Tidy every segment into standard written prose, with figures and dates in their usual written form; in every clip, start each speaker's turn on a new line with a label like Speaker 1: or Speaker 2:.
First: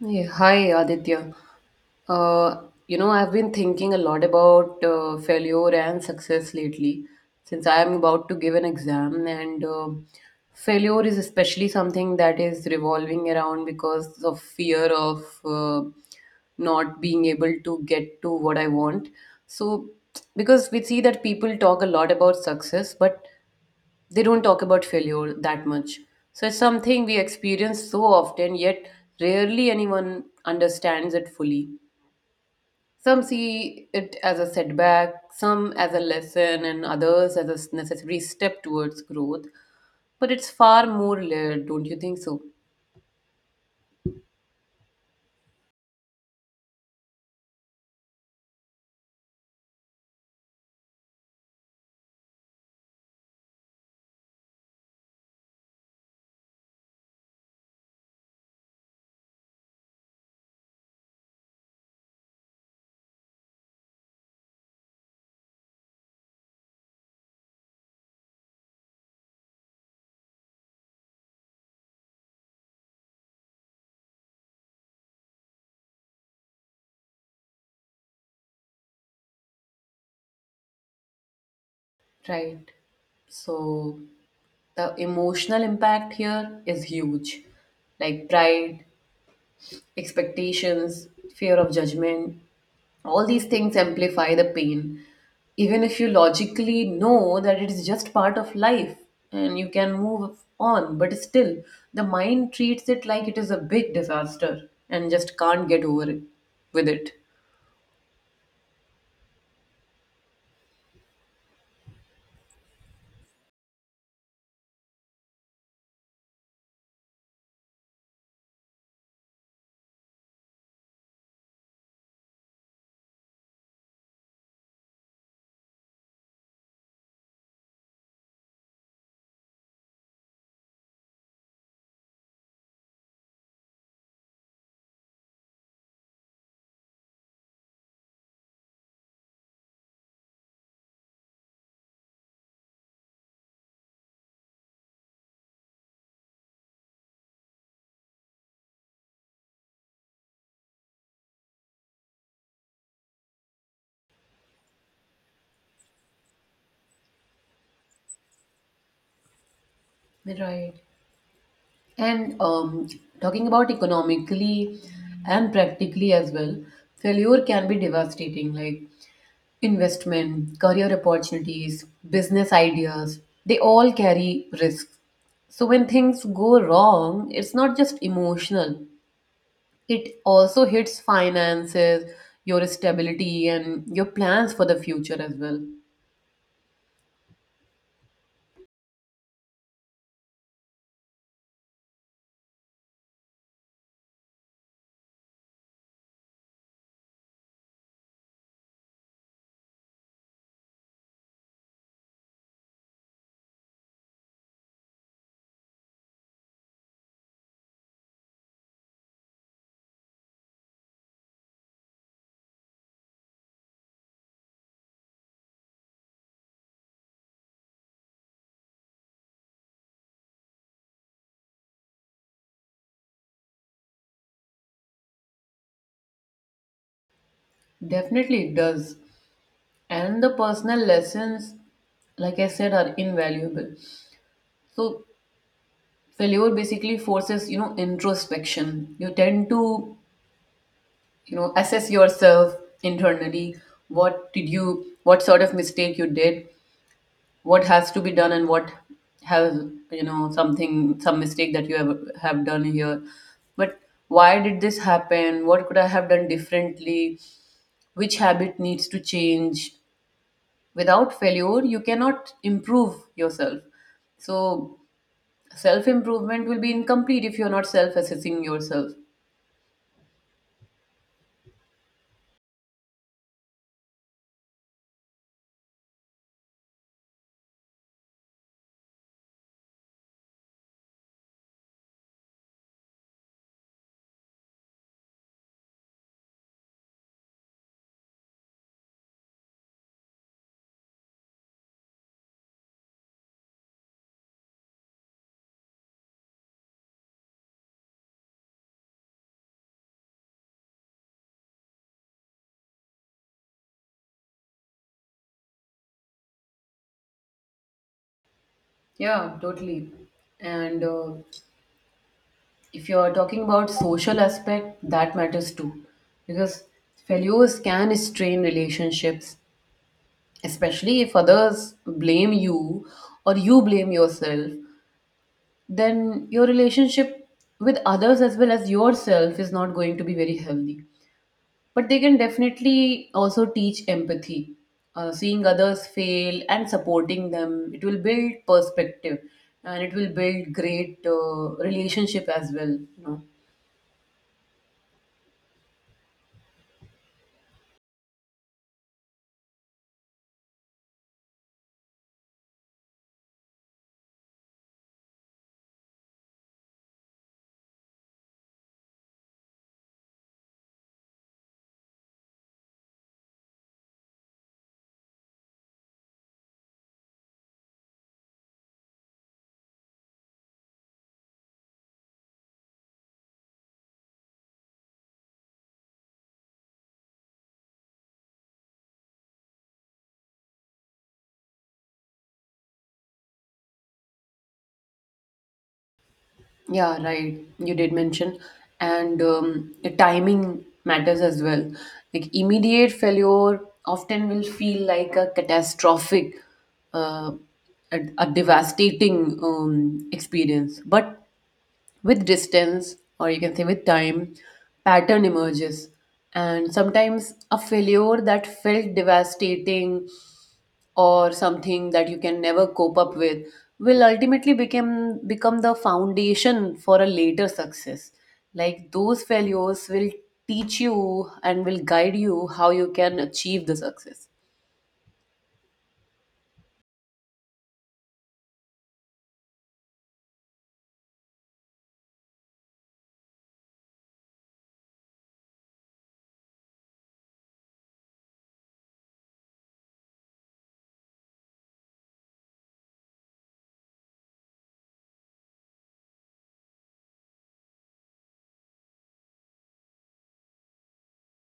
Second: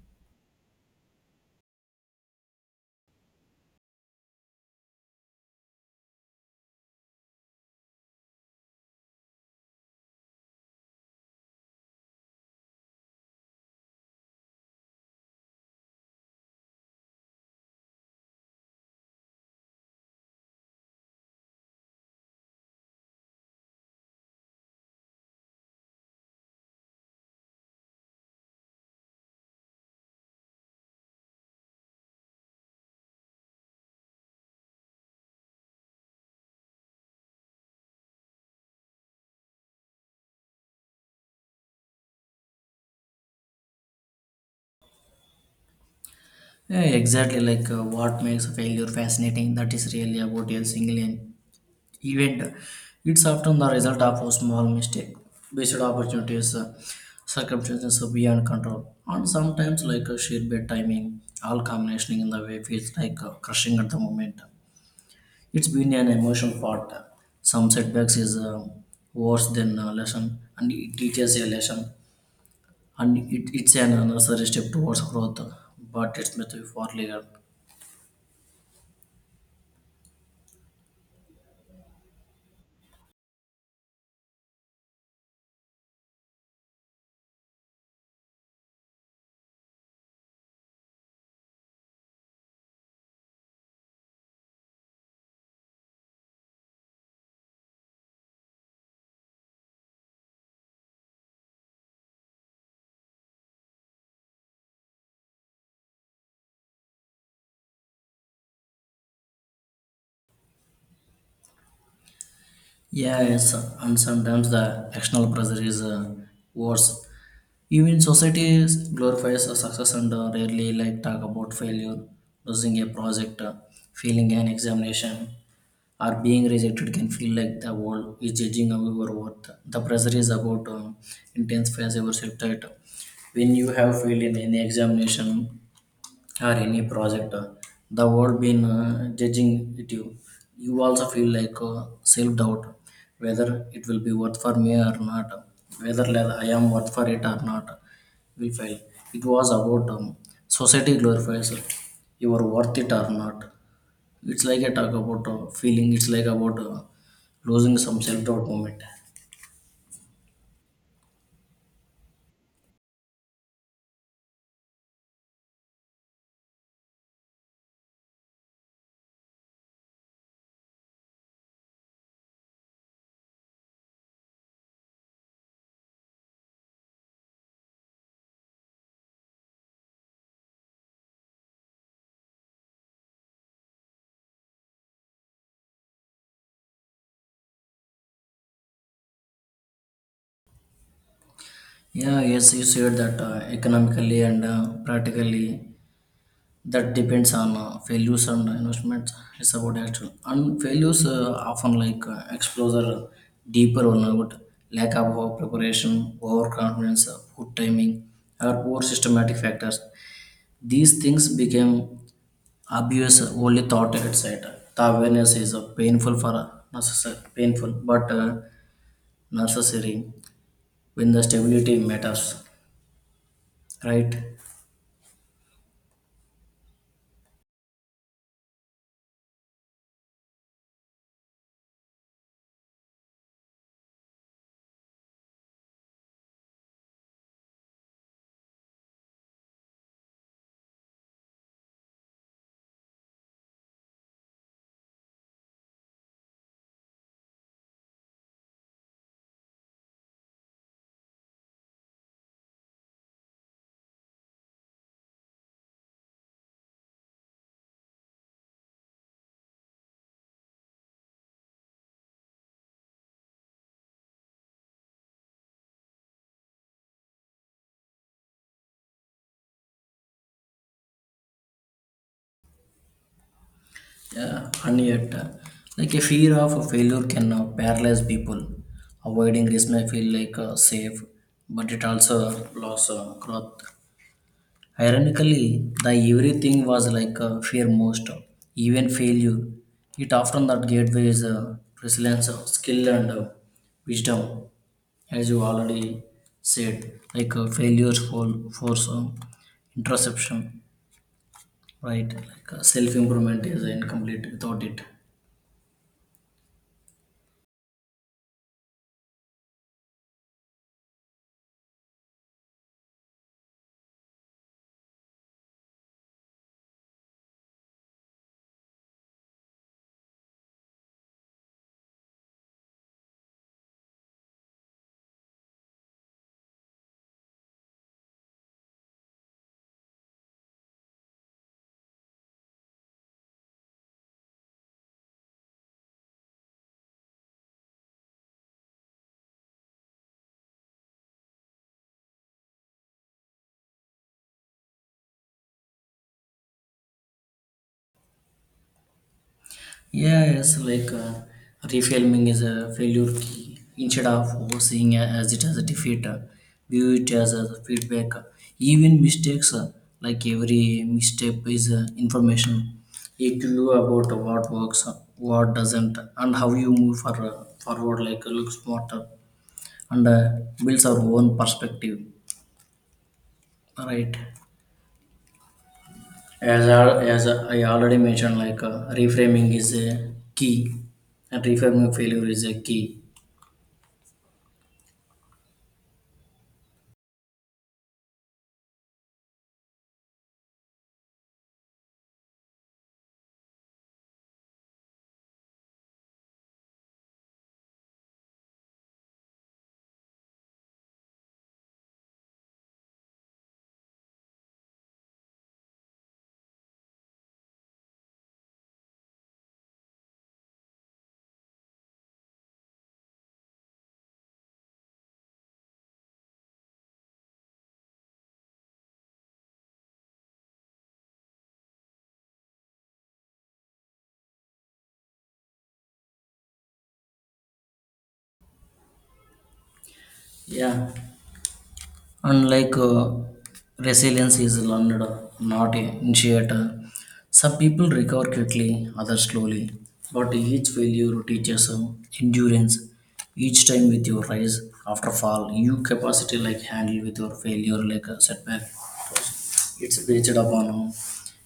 Speaker 1: Hey, hi Aditya. I've been thinking a lot about failure and success lately since I am about to give an exam, and failure is especially something that is revolving around because of fear of not being able to get to what I want. So, because we see that people talk a lot about success, but they don't talk about failure that much. So it's something we experience so often, yet rarely anyone understands it fully. Some see it as a setback, some as a lesson, and others as a necessary step towards growth. But it's far more layered, don't you think so?
Speaker 2: Yeah, exactly. What makes failure fascinating, that is really about a single event. It's often the result of a small mistake, based opportunities, circumstances beyond control, and sometimes like a sheer bad timing. All combination in the way feels like crushing at the moment. It's been an emotional part. Some setbacks is worse than a lesson, and it teaches a lesson, and it's an necessary step towards growth, but it's meant to be for later.
Speaker 1: Right. So the emotional impact here is huge, like pride, expectations, fear of judgment, all these things amplify the pain. Even if you logically know that it is just part of life and you can move on, but still, the mind treats it like it is a big disaster and just can't get over it with it.
Speaker 2: Yeah, yes, and sometimes the external pressure is worse. Even society glorifies a success and rarely like talk about failure, losing a project, failing an examination, or being rejected can feel like the world is judging our worth. The pressure is about intensifies your self doubt. When you have failed in any examination, or any project the world been judging it you you also feel like self-doubt whether it will be worth for me or not whether I am worth for it or not will fail it was about society glorifies you are worth it or not it's like a talk about feeling it's like about losing some self-doubt moment.
Speaker 1: Right. And talking about economically and practically as well, failure can be devastating. Like investment, career opportunities, business ideas, they all carry risks. So when things go wrong, it's not just emotional, it also hits finances, your stability, and your plans for the future as well.
Speaker 2: Yeah, yes, you said that economically and practically that depends on failures and investments. It's about action and failures often like exposure, deeper burnout, lack of preparation, overconfidence, poor timing or poor systematic factors. These things became obvious only thought outside. The awareness is painful for necessary painful but necessary when the stability matters, right?
Speaker 1: Definitely it does. And the personal lessons, like I said, are invaluable. So failure basically forces, you know, introspection. You tend to, you know, assess yourself internally. What did you what sort of mistake you did, what has to be done, and what has, you know, something, some mistake that you have done here. But why did this happen, what could I have done differently, which habit needs to change? Without failure you cannot improve yourself. So self improvement will be incomplete if you're not self assessing yourself.
Speaker 2: Yeah, and yet, like a fear of a failure can paralyze people. Avoiding risk may feel like safe, but it also loss growth. Ironically, the everything was like fear most, even failure. It often that gateway is resilience, skill, and wisdom, as you already said. Failures for force interception, right? Self improvement is incomplete without it.
Speaker 1: Yeah, totally. And if you're talking about social aspect, that matters too, because failures can strain relationships, especially if others blame you or you blame yourself, then your relationship with others as well as yourself is not going to be very healthy. But they can definitely also teach empathy. Seeing others fail and supporting them, it will build perspective and it will build great relationship as well, you know.
Speaker 2: Yeah, yes, reframing is a failure key. Instead of seeing it as a defeat, view it as a feedback. Even mistakes, like every misstep is information. A clue about what works, what doesn't, and how you move forward, like look smarter, and builds our own perspective, right? As I already mentioned, reframing is a key and reframing failure is a key.
Speaker 1: Yeah, right. You did mention. And the timing matters as well. Like immediate failure often will feel like a catastrophic, uh, a devastating experience. But with distance, or you can say with time, pattern emerges, and sometimes a failure that felt devastating or something that you can never cope up with will ultimately become the foundation for a later success. Like those failures will teach you and will guide you how you can achieve the success.
Speaker 2: Yeah, and resilience is learned, not initiated. Some people recover quickly, others slowly. But each failure teaches endurance. Each time with your rise after fall, you capacity like handle with your failure like a setback. It's based upon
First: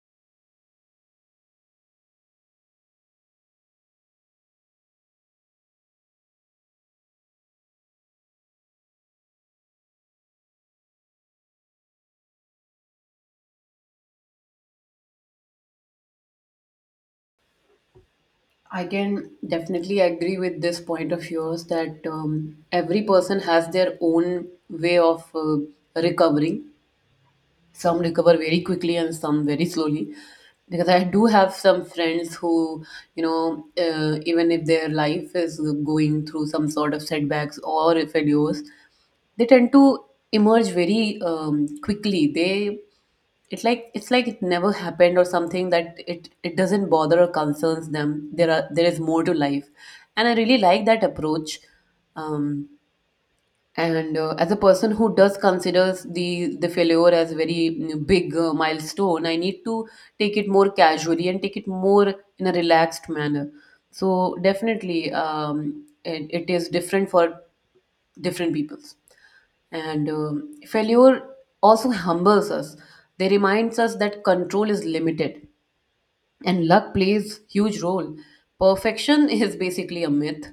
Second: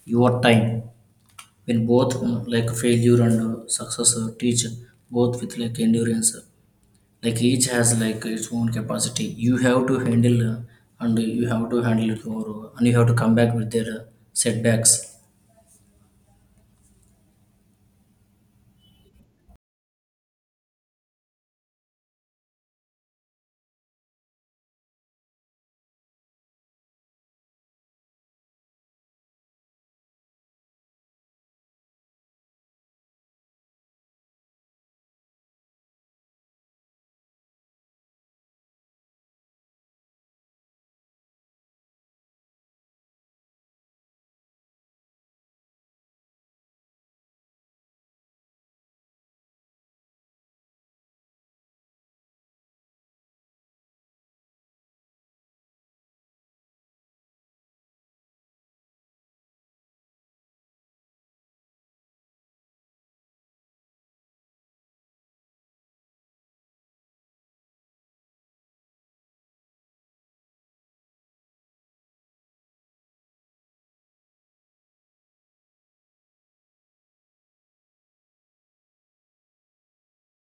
Speaker 2: your time. When both like failure and success teach both with like endurance, like each has like its own capacity you have to handle and you have to come back with their setbacks.
Speaker 1: I can definitely agree with this point of yours that every person has their own way of recovering. Some recover very quickly and some very slowly, because I do have some friends who, you know, even if their life is going through some sort of setbacks or failures, they tend to emerge very quickly. They, it's like it never happened, or something that it doesn't bother or concerns them. There are, there is more to life, and I really like that approach. um and as a person who does considers the failure as very big milestone, I need to take it more casually and take it more in a relaxed manner. So definitely, it, it is different for different peoples. And failure also humbles us. They reminds us that control is limited and luck plays huge role, perfection is basically a myth,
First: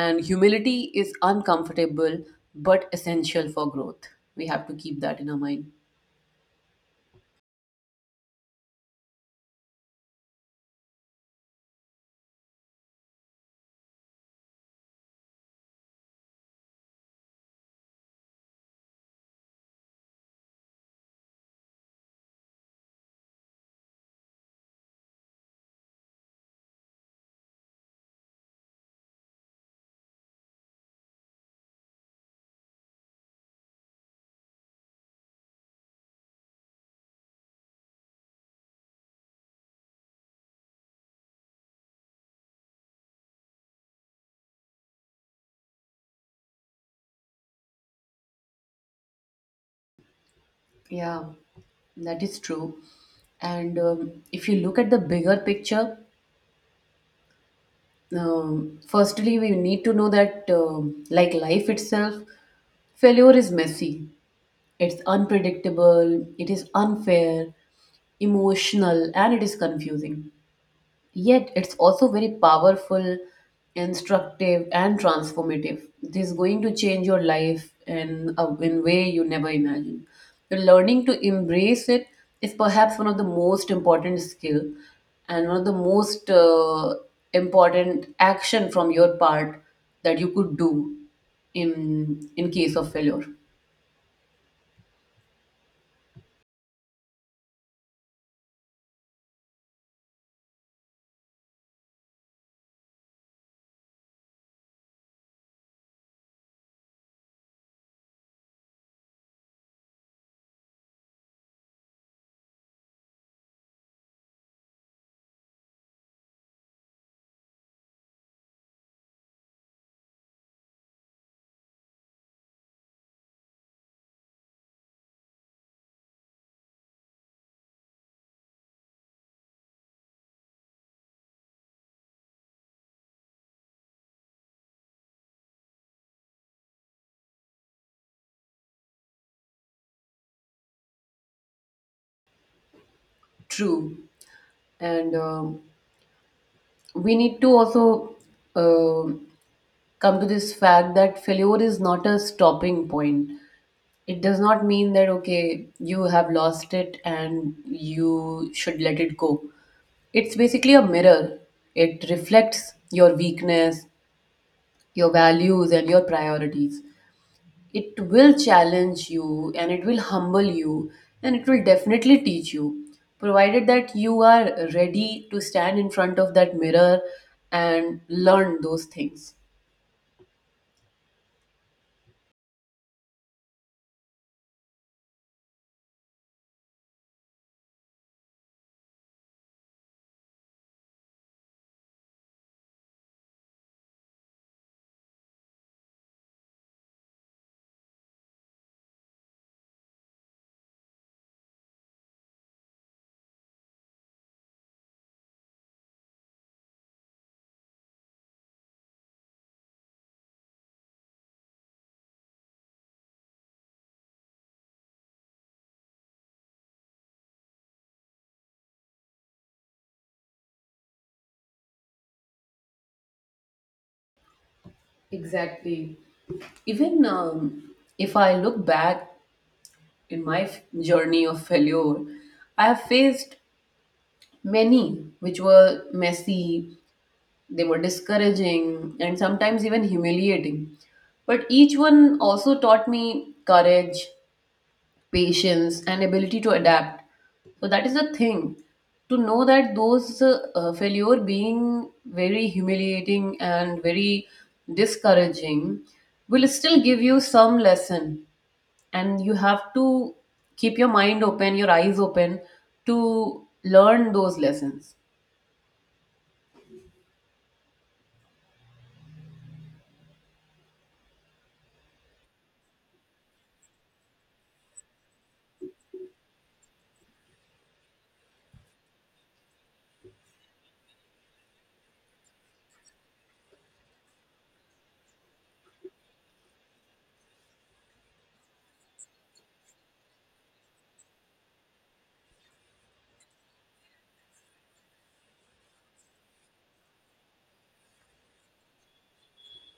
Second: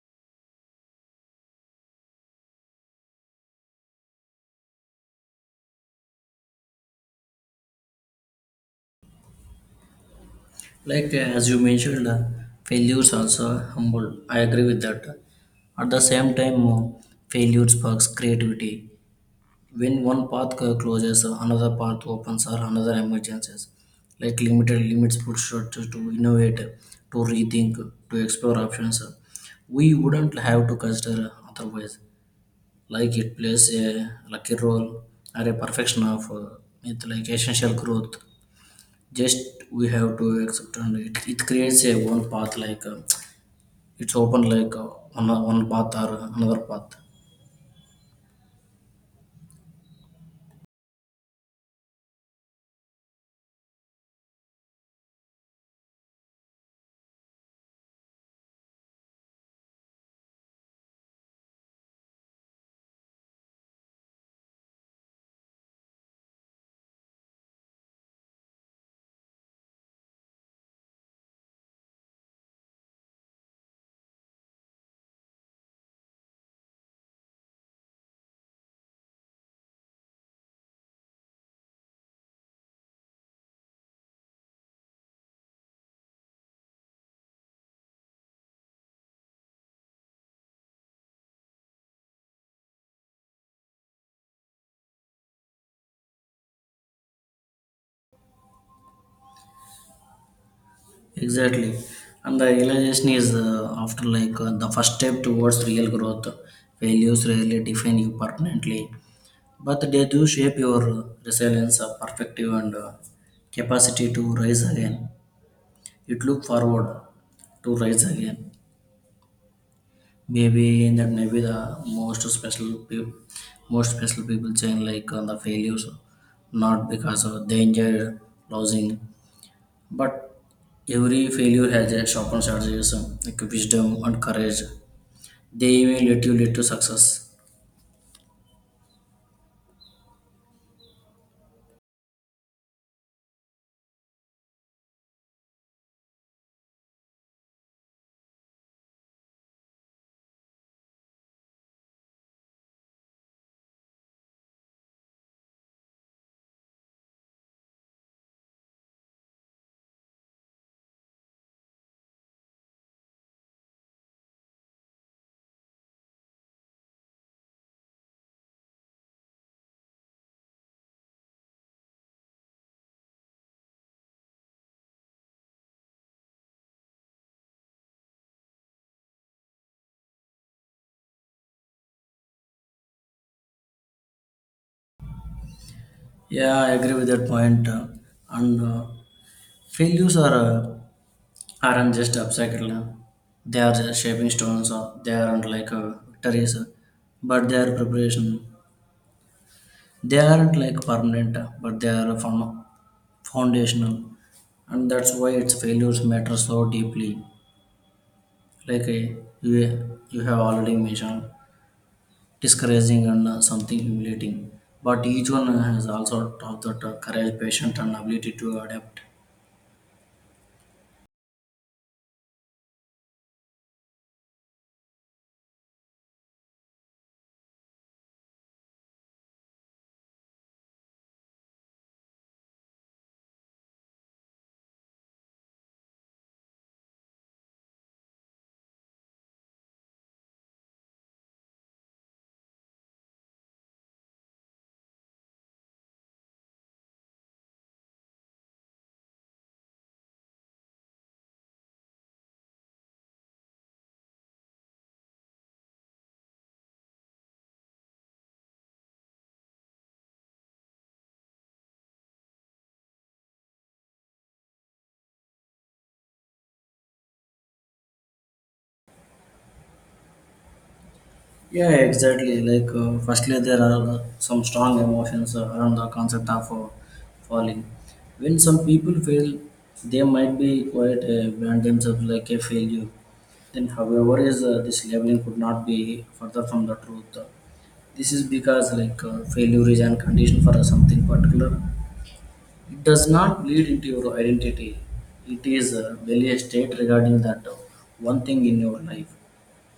Speaker 1: and humility is uncomfortable but essential for growth. We have to keep that in our mind.
Speaker 2: As you mentioned failures also humble, I agree with that. At the same time failure sparks creativity. When one path closes another path opens or another emergencies, like limited limits push us to innovate, to rethink, to explore options we wouldn't have to consider otherwise. Like it plays a lucky role or a perfection of it like essential growth. Just we have to accept and it creates a one path like it's open like one path or another path.
Speaker 1: Yeah, that is true. And if you look at the bigger picture, firstly we need to know that, like life itself, failure is messy, it's unpredictable, it is unfair, emotional, and it is confusing. Yet it's also very powerful, instructive, and transformative. This is going to change your life in a in way you never imagined. The learning to embrace it is perhaps one of the most important skill, and one of the most important action from your part that you could do in case of failure.
Speaker 2: Exactly. And the realization is after like the first step towards real growth. Values rarely define you permanently, but they do shape your resilience, perspective, and capacity to rise again. It look forward to rise again. Maybe in that may be the most special people, most special people saying like on the failures, not because of danger enjoyed losing, but every failure has a sharpened strategies like wisdom and courage, they even let you lead to success.
Speaker 1: True, and we need to also um come to this fact that failure is not a stopping point. It does not mean that, okay, you have lost it and you should let it go. It's basically a mirror, it reflects your weakness, your values, and your priorities. It will challenge you and it will humble you, and it will definitely teach you, provided that you are ready to stand in front of that mirror and learn those things.
Speaker 2: Yeah, I agree with that point, and failures aren't just obstacle, they are just shaping stones or they aren't like victories, but they are preparation. They aren't like permanent, but they are foundational, and that's why its failures matter so deeply. Like a, you, you have already mentioned, discouraging and something humiliating. But each one has also taught that courage, patience, and ability to adapt.
Speaker 1: Exactly. Even if I look back in my journey of failure, I have faced many which were messy. They were discouraging and sometimes even humiliating, but each one also taught me courage, patience, and ability to adapt. So that is the thing, to know that those failure being very humiliating and very discouraging will still give you some lesson, and you have to keep your mind open, your eyes open, to learn those lessons.
Speaker 2: Yeah, exactly. Firstly, there are some strong emotions around the concept of falling. When some people fail, they might be quite brand themselves like a failure. Then, however, is this labeling could not be further from the truth. This is because failure is an condition for something particular. It does not bleed into your identity. It is merely a state regarding that one thing in your life.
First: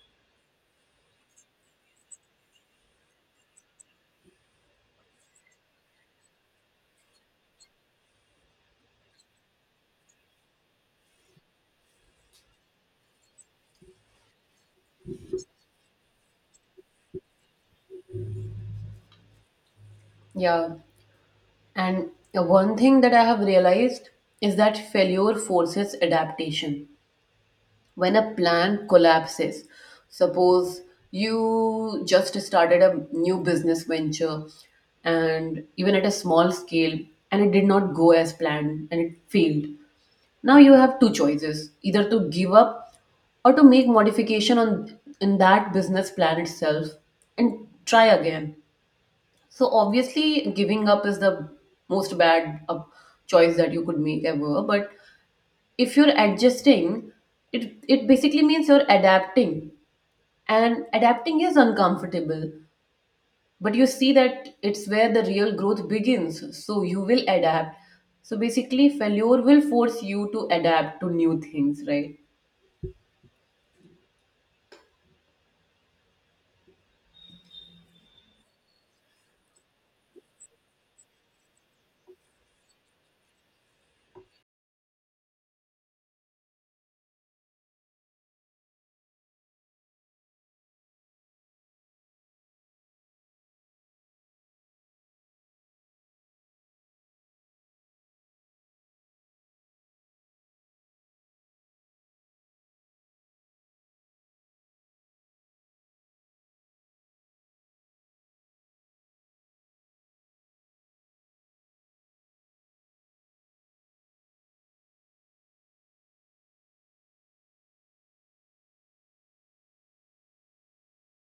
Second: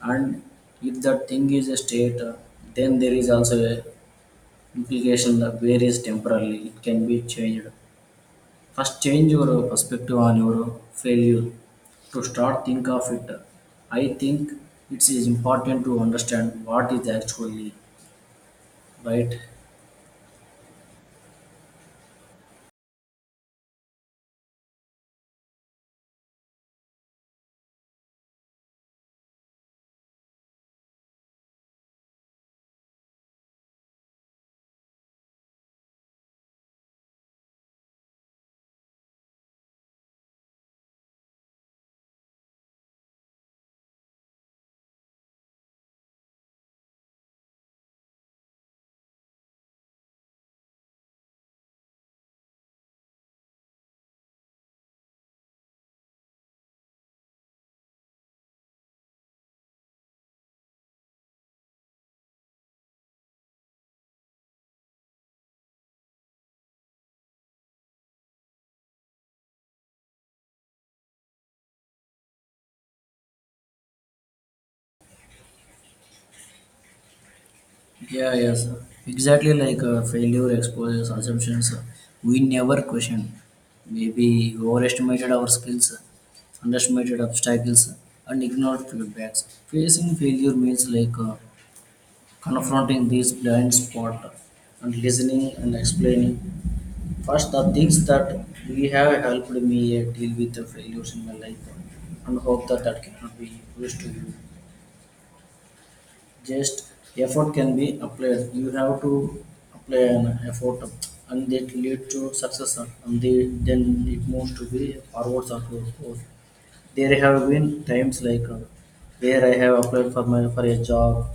Speaker 2: And if that thing is a state, then there is also a implication that where is temporarily it can be changed. First, change your perspective on your failure to start think of it. I think it is important to understand what is actually right.
Speaker 1: Yeah, and one thing that I have realized is that failure forces adaptation. When a plan collapses, suppose you just started a new business venture, and even at a small scale, and it did not go as planned and it failed, now you have two choices, either to give up or to make modification on, in that business plan itself, and try again. So obviously giving up is the most bad choice that you could make ever, but if you're adjusting it, it basically means you're adapting, and adapting is uncomfortable, but you see that it's where the real growth begins, so you will adapt. So basically failure will force you to adapt to new things, right?
Speaker 2: Yeah, yes, exactly, failure exposes assumptions we never question. Maybe overestimated our skills, underestimated obstacles, and ignored feedbacks. Facing failure means like confronting these blind spot and listening and explaining. First, the things that we have helped me deal with the failures in my life and hope that that cannot be used to you. Just effort can be applied. You have to apply an effort, and that lead to success and they, then it moves to be forwards or growth. There have been times where I have applied for a job,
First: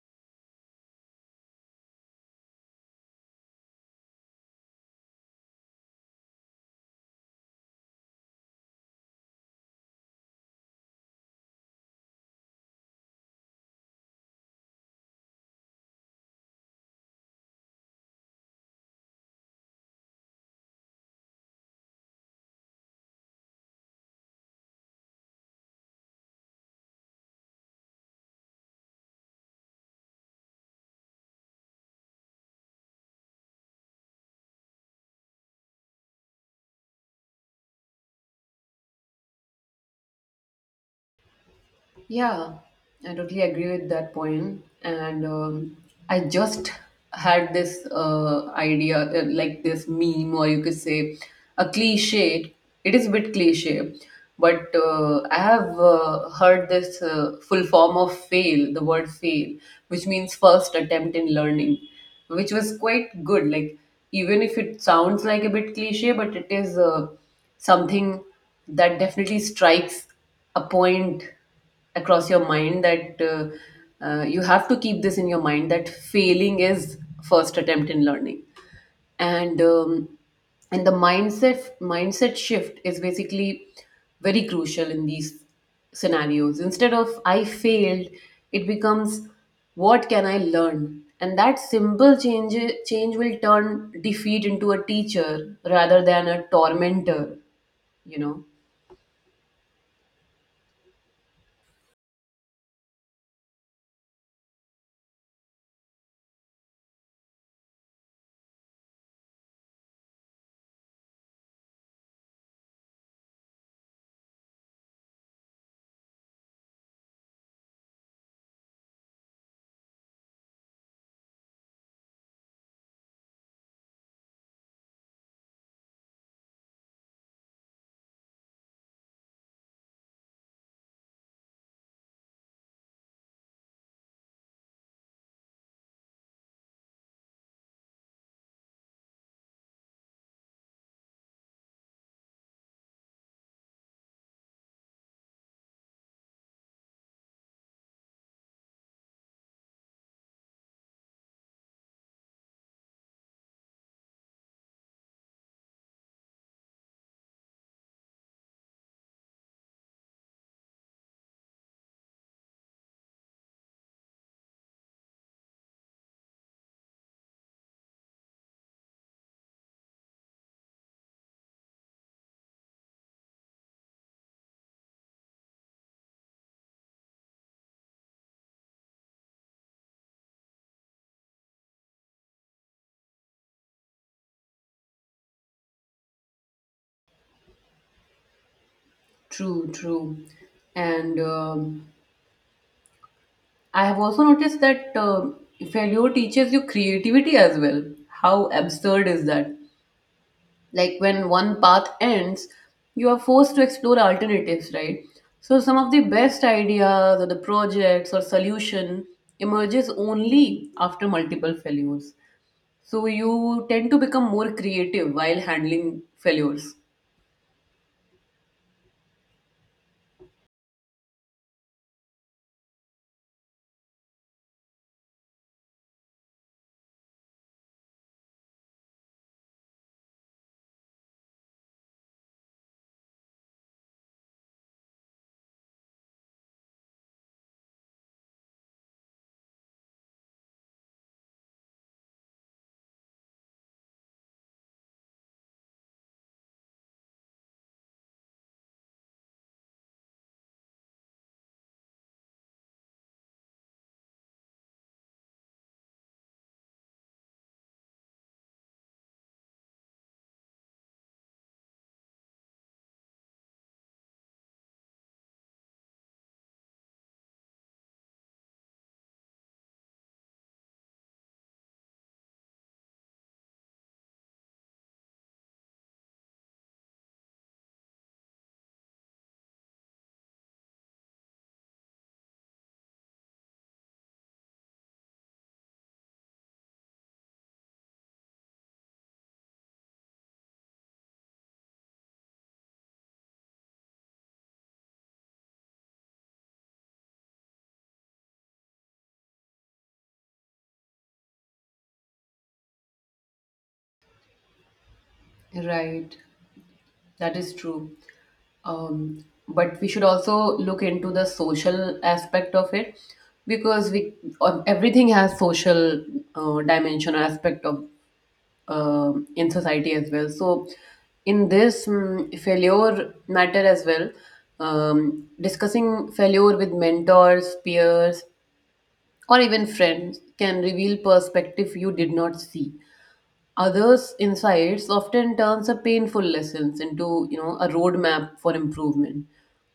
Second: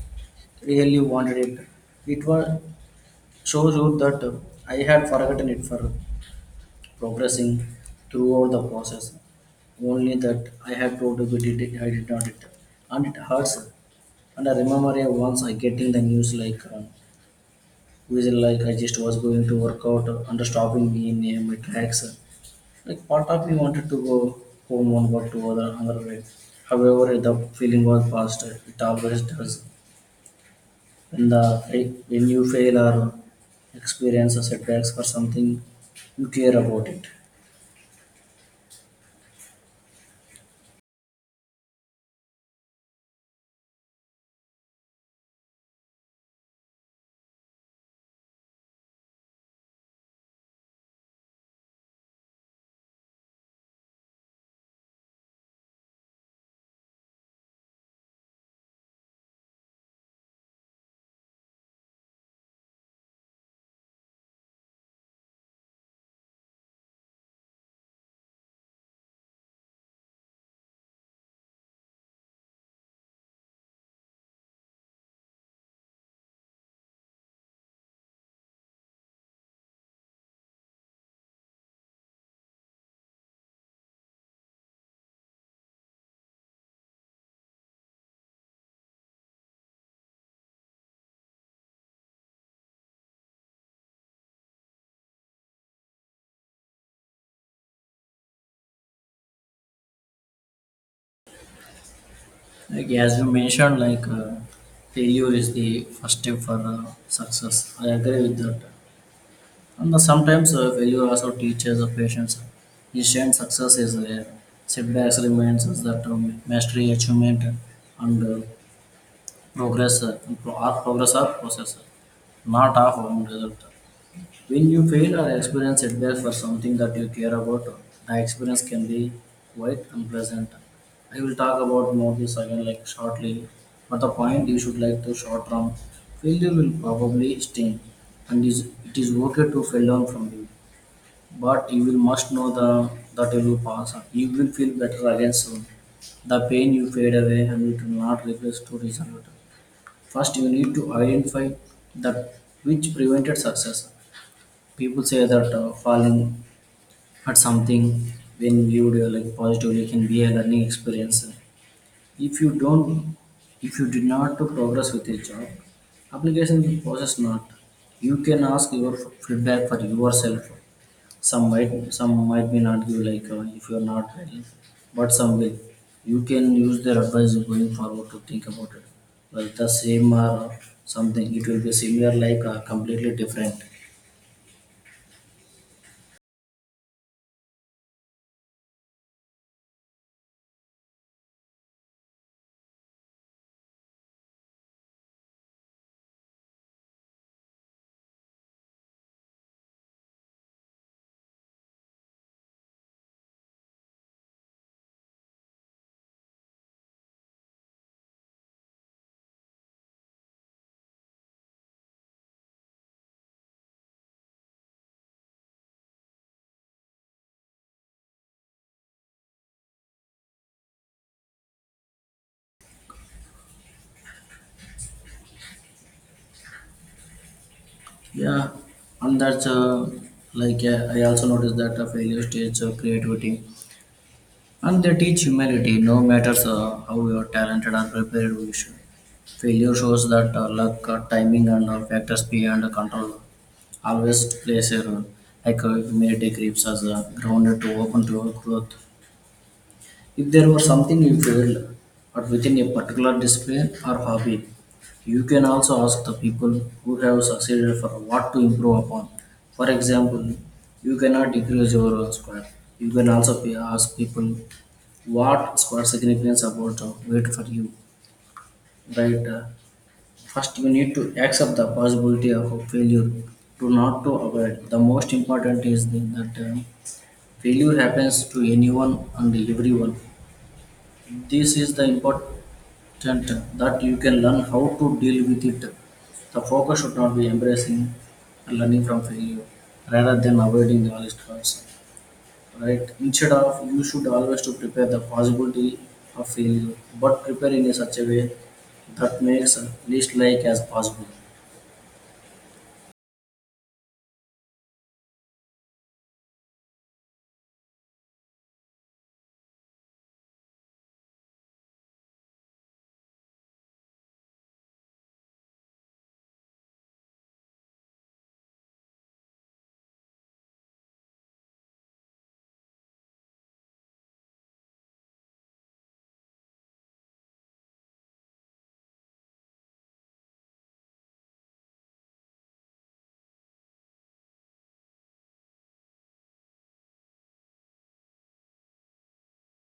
Speaker 2: really wanted it. It was shows you that I had forgotten it for progressing throughout the process. Only that I had told you but did not it. And it hurts. And I remember yeah, once I getting the news like visual like I just was going to work out and stopping me in my tracks. Like part of me wanted to go home and work to other another way. However, the feeling was past. It always does. When the when you fail or experience a setbacks for something, you care about it.
Speaker 1: Yeah, I totally agree with that point. And I just had this idea, like this meme, or you could say a cliche. It is a bit cliche, but I have heard this full form of fail, the word fail, which means first attempt in learning, which was quite good. Like, even if it sounds like a bit cliche, but it is something that definitely strikes a point across your mind that you have to keep this in your mind that failing is first attempt in learning. And and the mindset shift is basically very crucial in these scenarios. Instead of I failed, it becomes what can I learn, and that simple change will turn defeat into a teacher rather than a tormentor, you know.
Speaker 2: Like as you mentioned, failure is the first step for success. I agree with that. And sometimes failure also teaches patience. Instant success is rare. Setbacks reminds us that mastery, achievement, and progress are progress are process, not of one result. When you fail or experience setbacks for something that you care about, the experience can be quite unpleasant. I will talk about more this again like shortly, but the point you should like to short term failure will probably sting, and is okay to fail down from you, but you will must know the that it will pass on. You will feel better again soon. The pain you fade away and it will not replace to reason it. First, you need to identify that which prevented success. People say that falling at something when viewed like positively can be a learning experience. If you don't, if you did not to progress with your job application process not, you can ask your feedback for yourself. Some might, some might be not give if you're not ready, but some will. You can use their advice going forward to think about it like the same or something, it will be similar like completely different.
Speaker 1: True, true. And I have also noticed that failure teaches you creativity as well. How absurd is that? Like when one path ends, you are forced to explore alternatives, right? So some of the best ideas or the projects or solution emerges only after multiple failures. So you tend to become more creative while handling failures.
Speaker 2: Yeah, and that's I also noticed that a failure stage creativity, and they teach humility. No matters how you are talented and prepared, we should. Failure shows that luck, timing, and factors beyond control always plays a role. Humility keeps us grounded to open to growth. If there were something you failed, but within a particular discipline or hobby, you can also ask the people who have succeeded for what to improve upon. For example, you cannot decrease your square. You can also ask people what square significance about weight for you, right? First, you need to accept the possibility of a failure. Do not to avoid. The most important is that failure happens to anyone and everyone. This is the important. Content that you can learn how to deal with it. The focus should not be embracing and learning from failure rather than avoiding the knowledge transfer. Right? Instead of you should always to prepare the possibility of failure, but prepare in such a way that makes at least like as possible.
Speaker 1: Right, that is true. But we should also look into the social aspect of it, because we, everything has social dimension or aspect of in society as well. So in this failure matter as well, discussing failure with mentors, peers, or even friends can reveal perspective you did not see. Others' insights often turns a painful lessons into, you know, a roadmap for improvement.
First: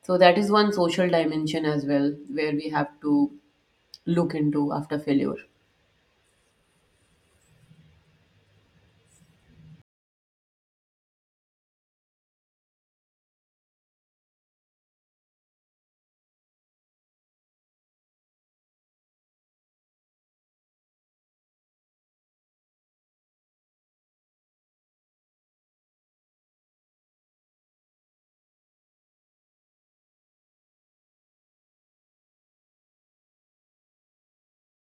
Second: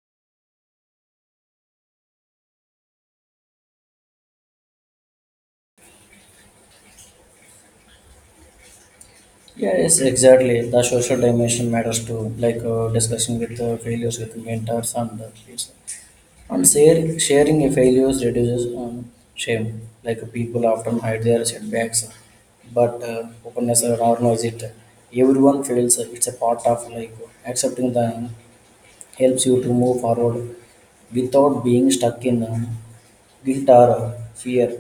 Speaker 1: So that is one social dimension as well, where we have to look into after failure.
Speaker 2: Yeah, yes, exactly. The social dimension matters too, discussion with failures with mentors and peers. And share, sharing a failures reduces shame. Like people often hide their setbacks, but openness or normalize it. Everyone fails. It's a part of life. Accepting them helps you to move forward without being stuck in guilt or fear.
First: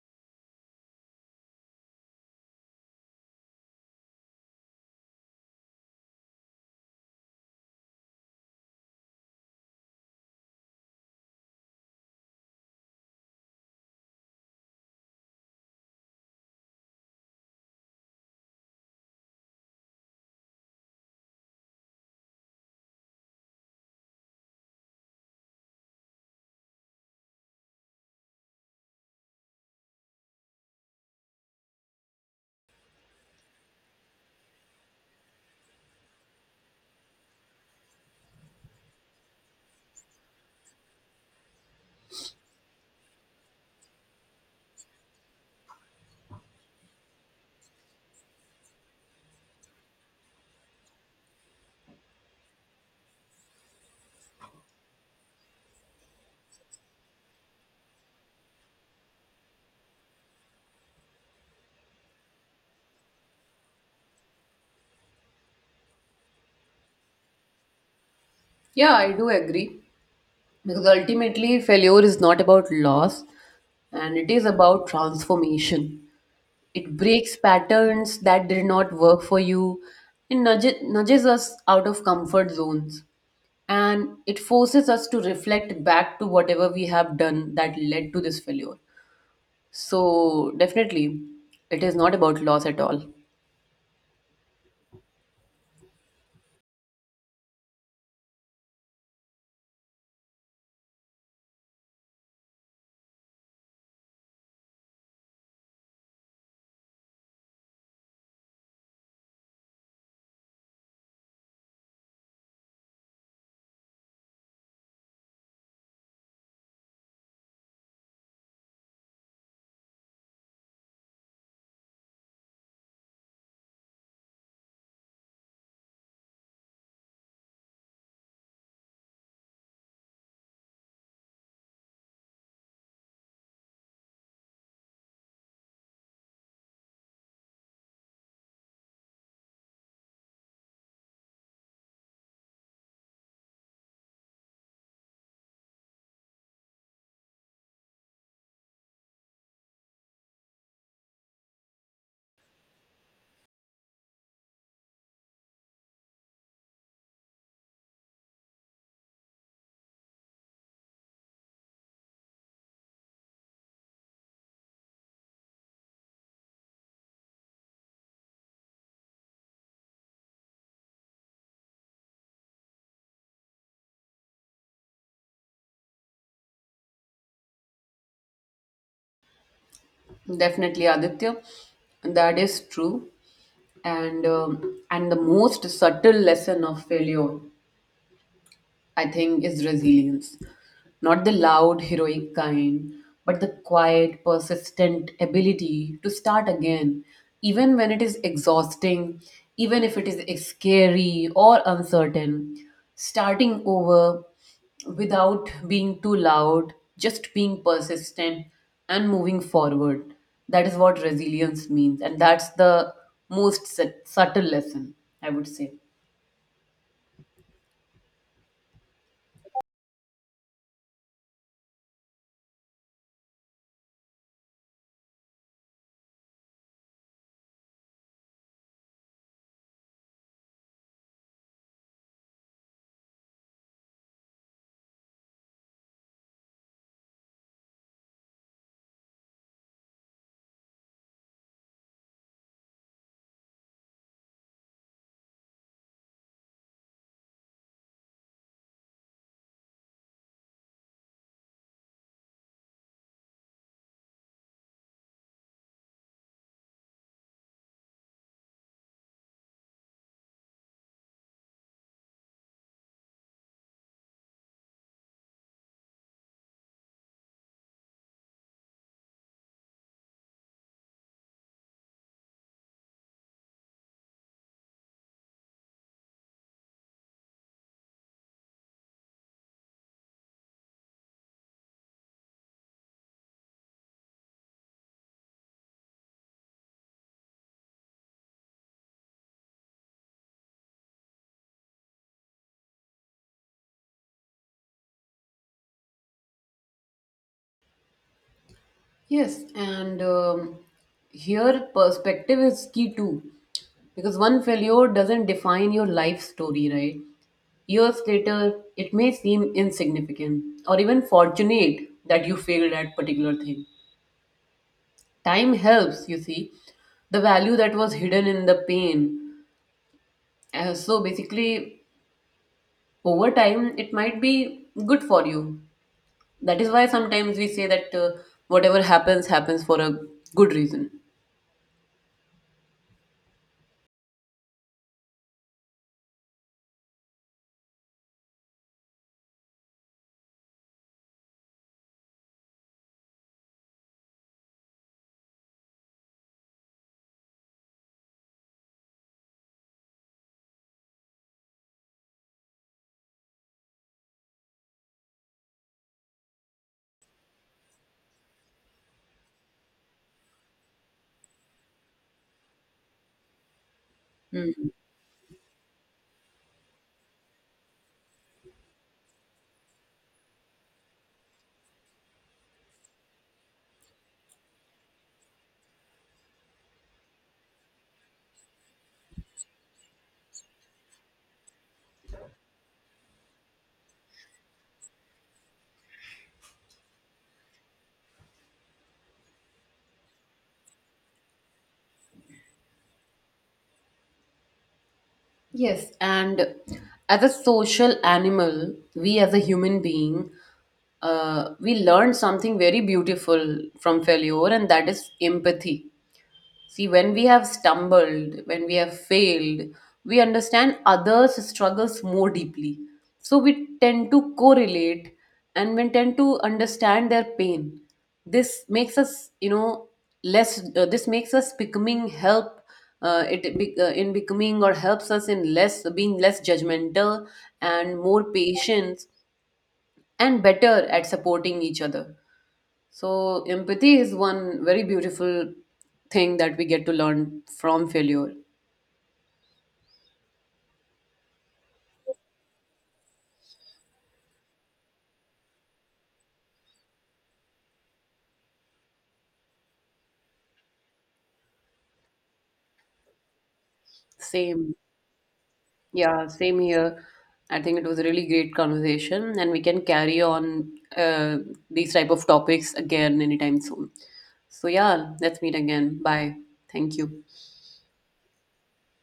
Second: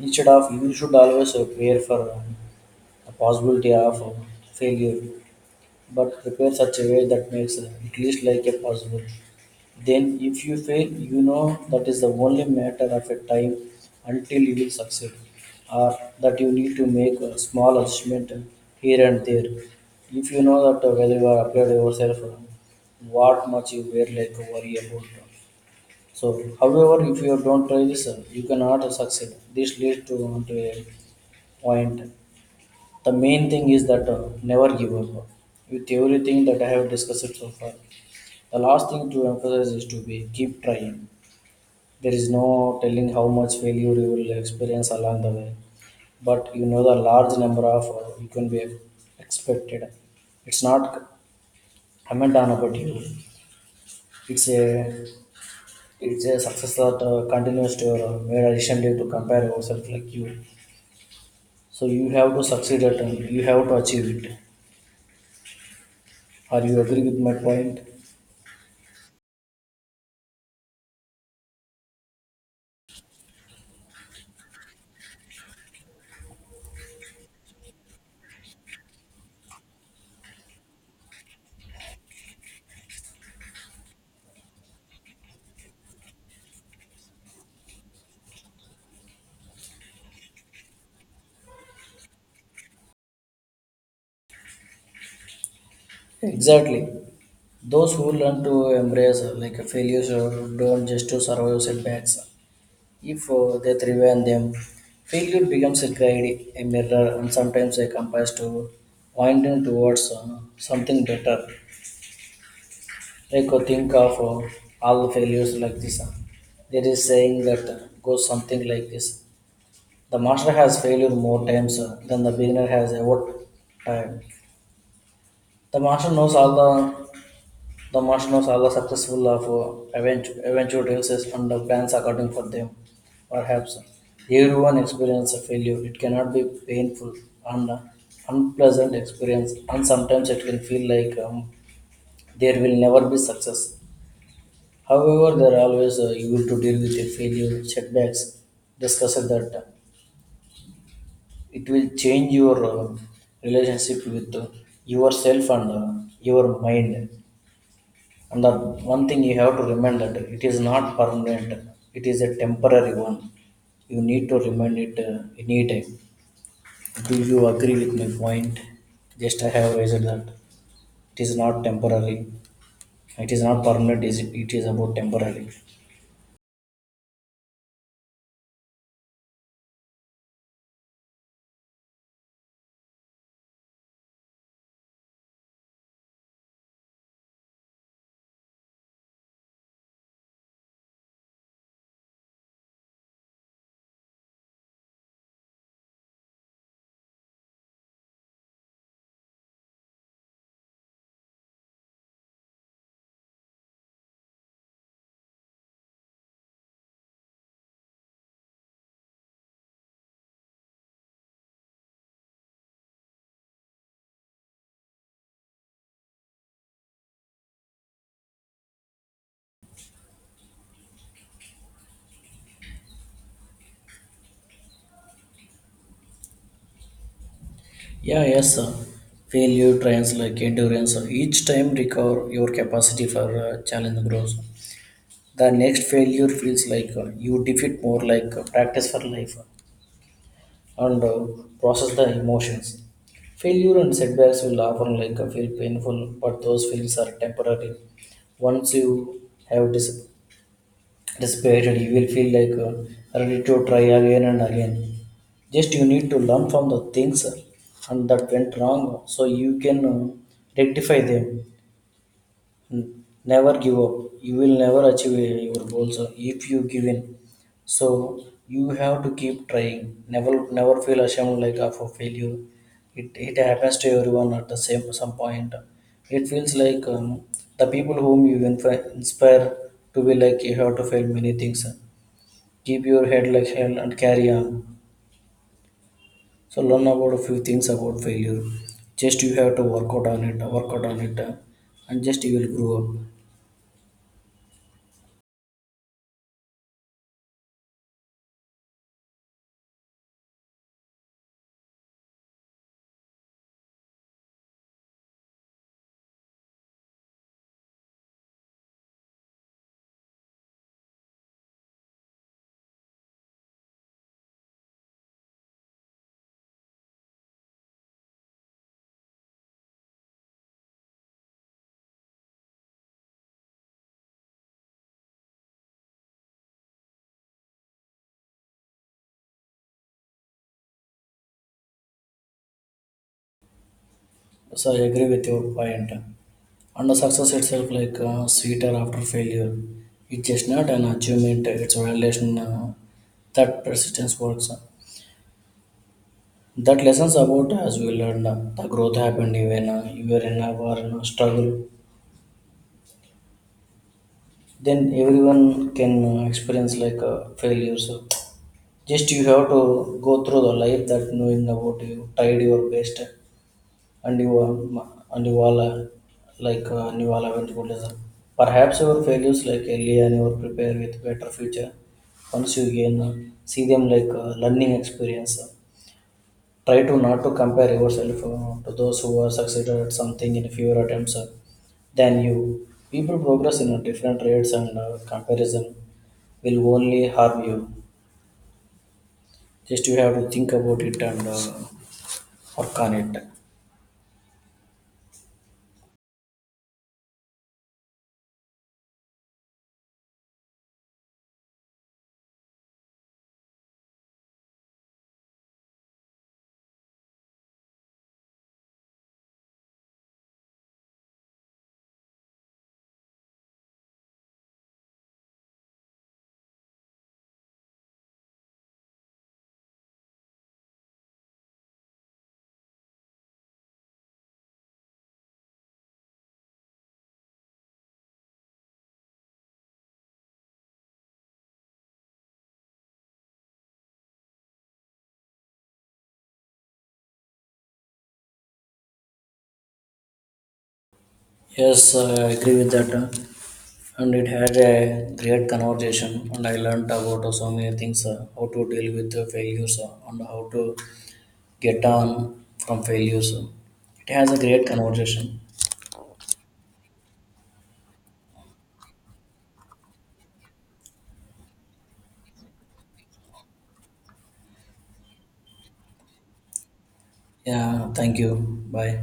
Speaker 2: Instead of you should always prepare for the possibility of failure, but prepare such a way that makes it least like a possible. Then, if you fail, you know that is the only matter of a time until you will succeed, or that you need to make a small adjustment here and there. If you know that whether you are upgrade yourself, what much you were like worry about. So, however, if you don't try this, you cannot succeed. This leads to onto a point. The main thing is that never give up with everything that I have discussed so far. The last thing to emphasize is to be keep trying. There is no telling how much failure you will experience along the way, but you know the large number of you can be expected. It's not comment on about you. It's a it's a success that continues to made recently to compare yourself like you. So you have to succeed at and you have to achieve it. Are you agree with my point?
Speaker 1: Yeah, I do agree, because ultimately, failure is not about loss and it is about transformation. It breaks patterns that did not work for you, it nudges us out of comfort zones. And it forces us to reflect back to whatever we have done that led to this failure. So, definitely, it is not about loss at all.
Speaker 2: Exactly. Those who learn to embrace like failures don't just to survive setbacks if they thrive on them, failure becomes a guide, a mirror, and sometimes a compass to pointing towards something better. Like think of all the failures like this. There is saying that goes something like this: the master has failure more times than the beginner has ever tried. The master knows all the Martians are successful of eventual races and the plans according for them. Perhaps everyone experiences failure. It cannot be painful and unpleasant experience, and sometimes it can feel like there will never be success. However, there are always you will to deal with your failure, setbacks. Discuss that it will change your relationship with yourself and your mind. And the one thing you have to remember that it is not permanent, it is a temporary one. You need to remind it anytime. Do you agree with my point? Just I have raised that it is not temporary, it is not permanent, is it is about temporary.
Speaker 1: Definitely, Aditya, that is true. And the most subtle lesson of failure, I think, is resilience. Not the loud, heroic kind, but the quiet, persistent ability to start again, even when it is exhausting, even if it is scary or uncertain. Starting over without being too loud, just being persistent and moving forward. That is what resilience means, and that's the most subtle lesson, I would say.
Speaker 2: Yeah, yes, sir. Failure, trains like endurance, sir. Each time recover your capacity for challenge grows. The next failure feels like you defeat more like practice for life. And process the emotions. Failure and setbacks will often like feel painful, but those feelings are temporary. Once you have dissipated, you will feel like ready to try again and again. Just you need to learn from the things and that went wrong, so you can rectify them. Never give up. You will never achieve your goals if you give in. So you have to keep trying. Never feel ashamed like of a failure. It happens to everyone at the same some point. It feels like the people whom you inspire to be like you have to fail many things. Keep your head like hell and carry on. So learn about a few things about failure. Just you have to work out on it, work out on it, and just you will grow up.
Speaker 1: Yes, and here perspective is key too, because one failure doesn't define your life story, right? Years later, it may seem insignificant or even fortunate that you failed at particular thing. Time helps, you see, the value that was hidden in the pain. So basically, over time, it might be good for you. That is why sometimes we say that whatever happens happens for a good reason.
Speaker 2: So I agree with your point. And the success itself, like sweeter after failure, it's just not an achievement. It's a relation that persistence works. That lessons about as we learned, the growth happened even you were in our struggle. Then everyone can experience like failures. Just you have to go through the life that knowing about you tried your best and
Speaker 1: Hmm.
Speaker 2: you all are like and you all haven't good lesson. Perhaps your failures like earlier and you are prepared with better future. Once you gain, see them like learning experience. Try to not to compare yourself to those who are succeeded at something in fewer attempts than you. People progress in different rates and comparison will only harm you. Just you have to think about it and work on it.
Speaker 1: Yes, and as a social animal, we as a human being, we learn something very beautiful from failure, and that is empathy. See, when we have stumbled, when we have failed, we understand others' struggles more deeply. So we tend to correlate and we tend to understand their pain. This makes us, you know, less, this makes us becoming help. In becoming, or helps us in less being less judgmental and more patient and better at supporting each other. So, empathy is one very beautiful thing that we get to learn from failure.
Speaker 2: Yes, I agree with that. And it had a great conversation, and I learned about so many things how to deal with the failures and how to get on from failures. It has a great
Speaker 1: Same,
Speaker 2: conversation.
Speaker 1: yeah, same here. I think it was a really great conversation, and we can carry on uh, these type of topics again anytime soon. So, yeah, let's meet again. Bye. Thank you.
Speaker 2: Yeah, thank you. Bye.